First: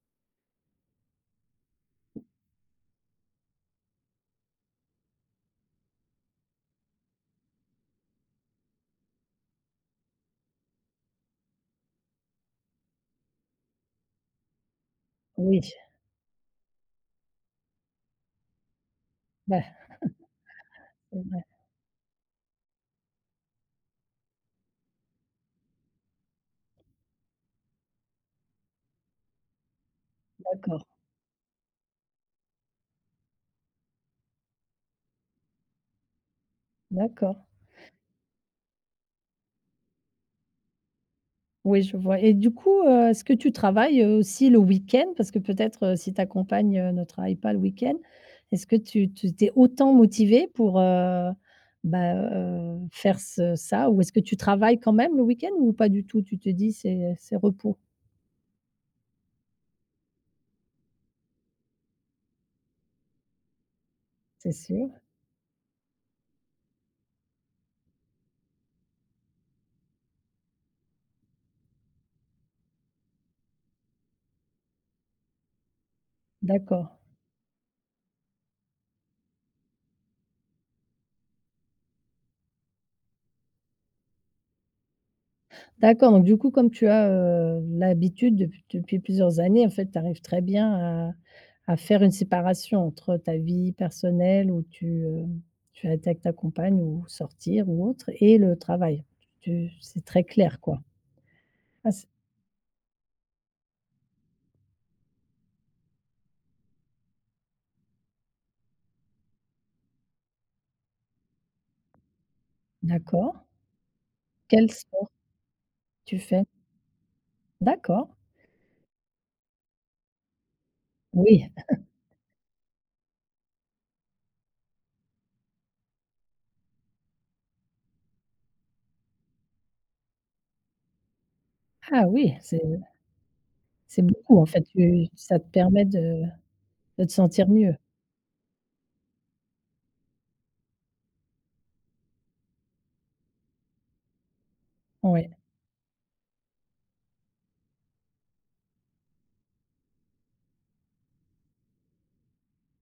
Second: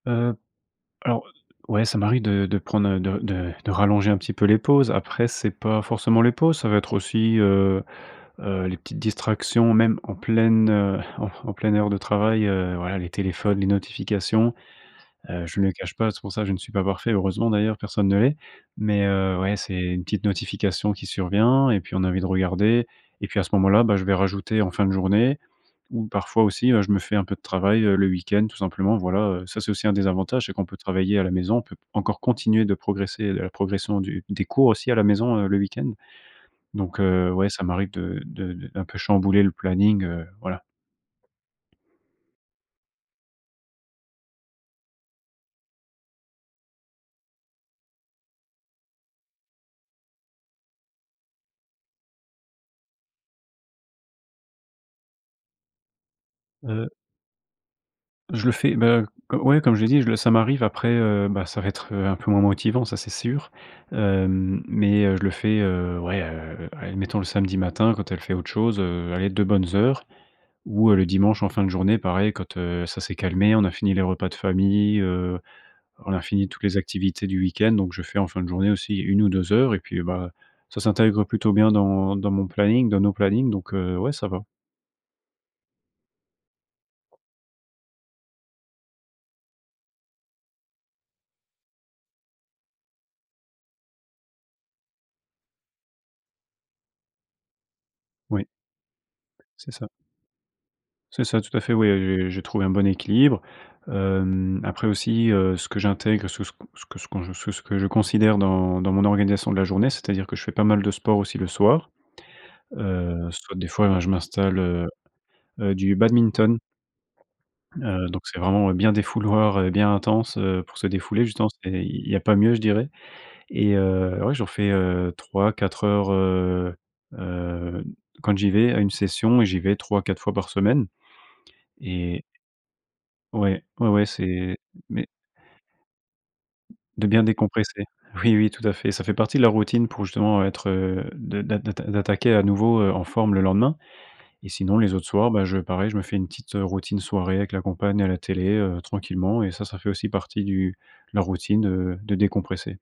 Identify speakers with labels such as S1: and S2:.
S1: Heu, alors, heu, ouais, ça m'arrive de de prendre de de de rallonger un petit peu les pauses. Après, c'est pas forcément les pauses. Ça va être aussi, heu heu, les petites distractions, même, en pleine, heu, en en pleine heure de travail, heu, voilà, les téléphones, les notifications. Heu, je ne
S2: Oui.
S1: le cache pas, c'est pour ça, je ne suis pas parfait, heureusement, d'ailleurs, personne ne l'est. Mais heu,
S2: Bah,
S1: ouais, c'est une petite notification qui
S2: Mmh, ouais.
S1: survient et puis on a envie de regarder et puis à ce moment-là, bah, je vais rajouter en fin de journée ou parfois aussi, ben, je me fais un peu de travail, heu, le week-end, tout simplement, voilà, heu. Ça, c'est aussi un des avantages, c'est qu'on peut
S2: D'accord.
S1: travailler à la maison. On peut encore continuer de progresser, de la progression du des cours, aussi, à la maison, heu, le week-end. Donc heu,
S2: D'accord.
S1: ouais, ça m'arrive de de de d'un peu chambouler le planning, heu, voilà.
S2: Oui, je vois et du coup, heu, est-ce que tu travailles, heu, aussi, le week-end? Parce que, peut-être, heu, si ta compagne, heu, ne travaille pas le week-end, est-ce que tu tu tu es autant motivé pour, heu, bah, heu, faire ce ça ou est-ce que tu travailles, quand même, le week-end? Ou pas du tout? Tu te dis:
S1: Heu
S2: «C'est, heu, c'est repos»?
S1: je le fais, ben, heu, co comme je l'ai dit, je le ça m'arrive après, heu, bah, ça va être, heu, un peu moins motivant, ça, c'est sûr,
S2: C'est
S1: hem.
S2: sûr.
S1: Mais heu, je le fais, heu, ouais, heu, allez, admettons, le samedi matin quand elle fait autre chose, heu, allez 2 bonnes heures ou heu, le dimanche, en fin de journée, pareil, quand, heu, ça s'est calmé, on a fini les repas de famille, heu, on a fini toutes les
S2: D'accord.
S1: activités du week-end, donc je fais en fin de journée aussi 1 ou 2 heures et puis, bah, ça s'intègre plutôt bien dans dans mon planning, dans nos plannings, donc heu, ouais, ça va.
S2: D'accord, donc du coup, comme tu as, heu, l'habitude dep depuis plusieurs années, en fait, tu arrives très bien à à faire une séparation entre ta vie personnelle où tu, heu, tu es avec ta compagne ou sortir ou autre et
S1: Oui.
S2: le travail. Tu
S1: C'est ça.
S2: c'est très clair, quoi.
S1: C'est ça. Tout à fait, ouais,
S2: Ah c
S1: heu heu, j'ai trouvé un bon équilibre. Hem, après, aussi, heu, ce que j'intègre, ce que ce que ce s qu'on ce que ce que je considère dans dans mon organisation de la journée, c'est-à-dire que je fais pas mal de sport, aussi, le soir. Heu,
S2: D'accord.
S1: soit des fois, ben, je m'installe
S2: Quel
S1: heu
S2: sport.
S1: heu, du
S2: tu fais?
S1: badminton. Heu,
S2: D'accord.
S1: donc c'est vraiment bien défouloir et bien intense, heu, pour se défouler, justement,
S2: Oui.
S1: c'est il y a pas mieux, je dirais et heu, ouais, j'en fais, heu, 3-4 heures, heu heu, quand j'y vais, à une session et j'y vais 3-4 fois par semaine.
S2: Ah,
S1: Et
S2: oui, c'est heu
S1: Ouais. Ouais,
S2: c'est
S1: ouais,
S2: beaucoup, en
S1: c'est
S2: fait,
S1: mais
S2: tu ça te permet de de
S1: De
S2: te
S1: bien
S2: sentir mieux.
S1: décompresser. Oui, oui, tout à fait. Ca fait partie de la routine pour justement être, heu, de d'a d'atta d'attaquer, à nouveau, heu, en forme, le lendemain. Et sinon les autres soirs,
S2: Ouais.
S1: bah, je pareil, je me fais une petite, heu, routine soirée avec la compagne à la télé, heu, tranquillement et ça, ça fait aussi partie du de la routine, heu, de décompresser.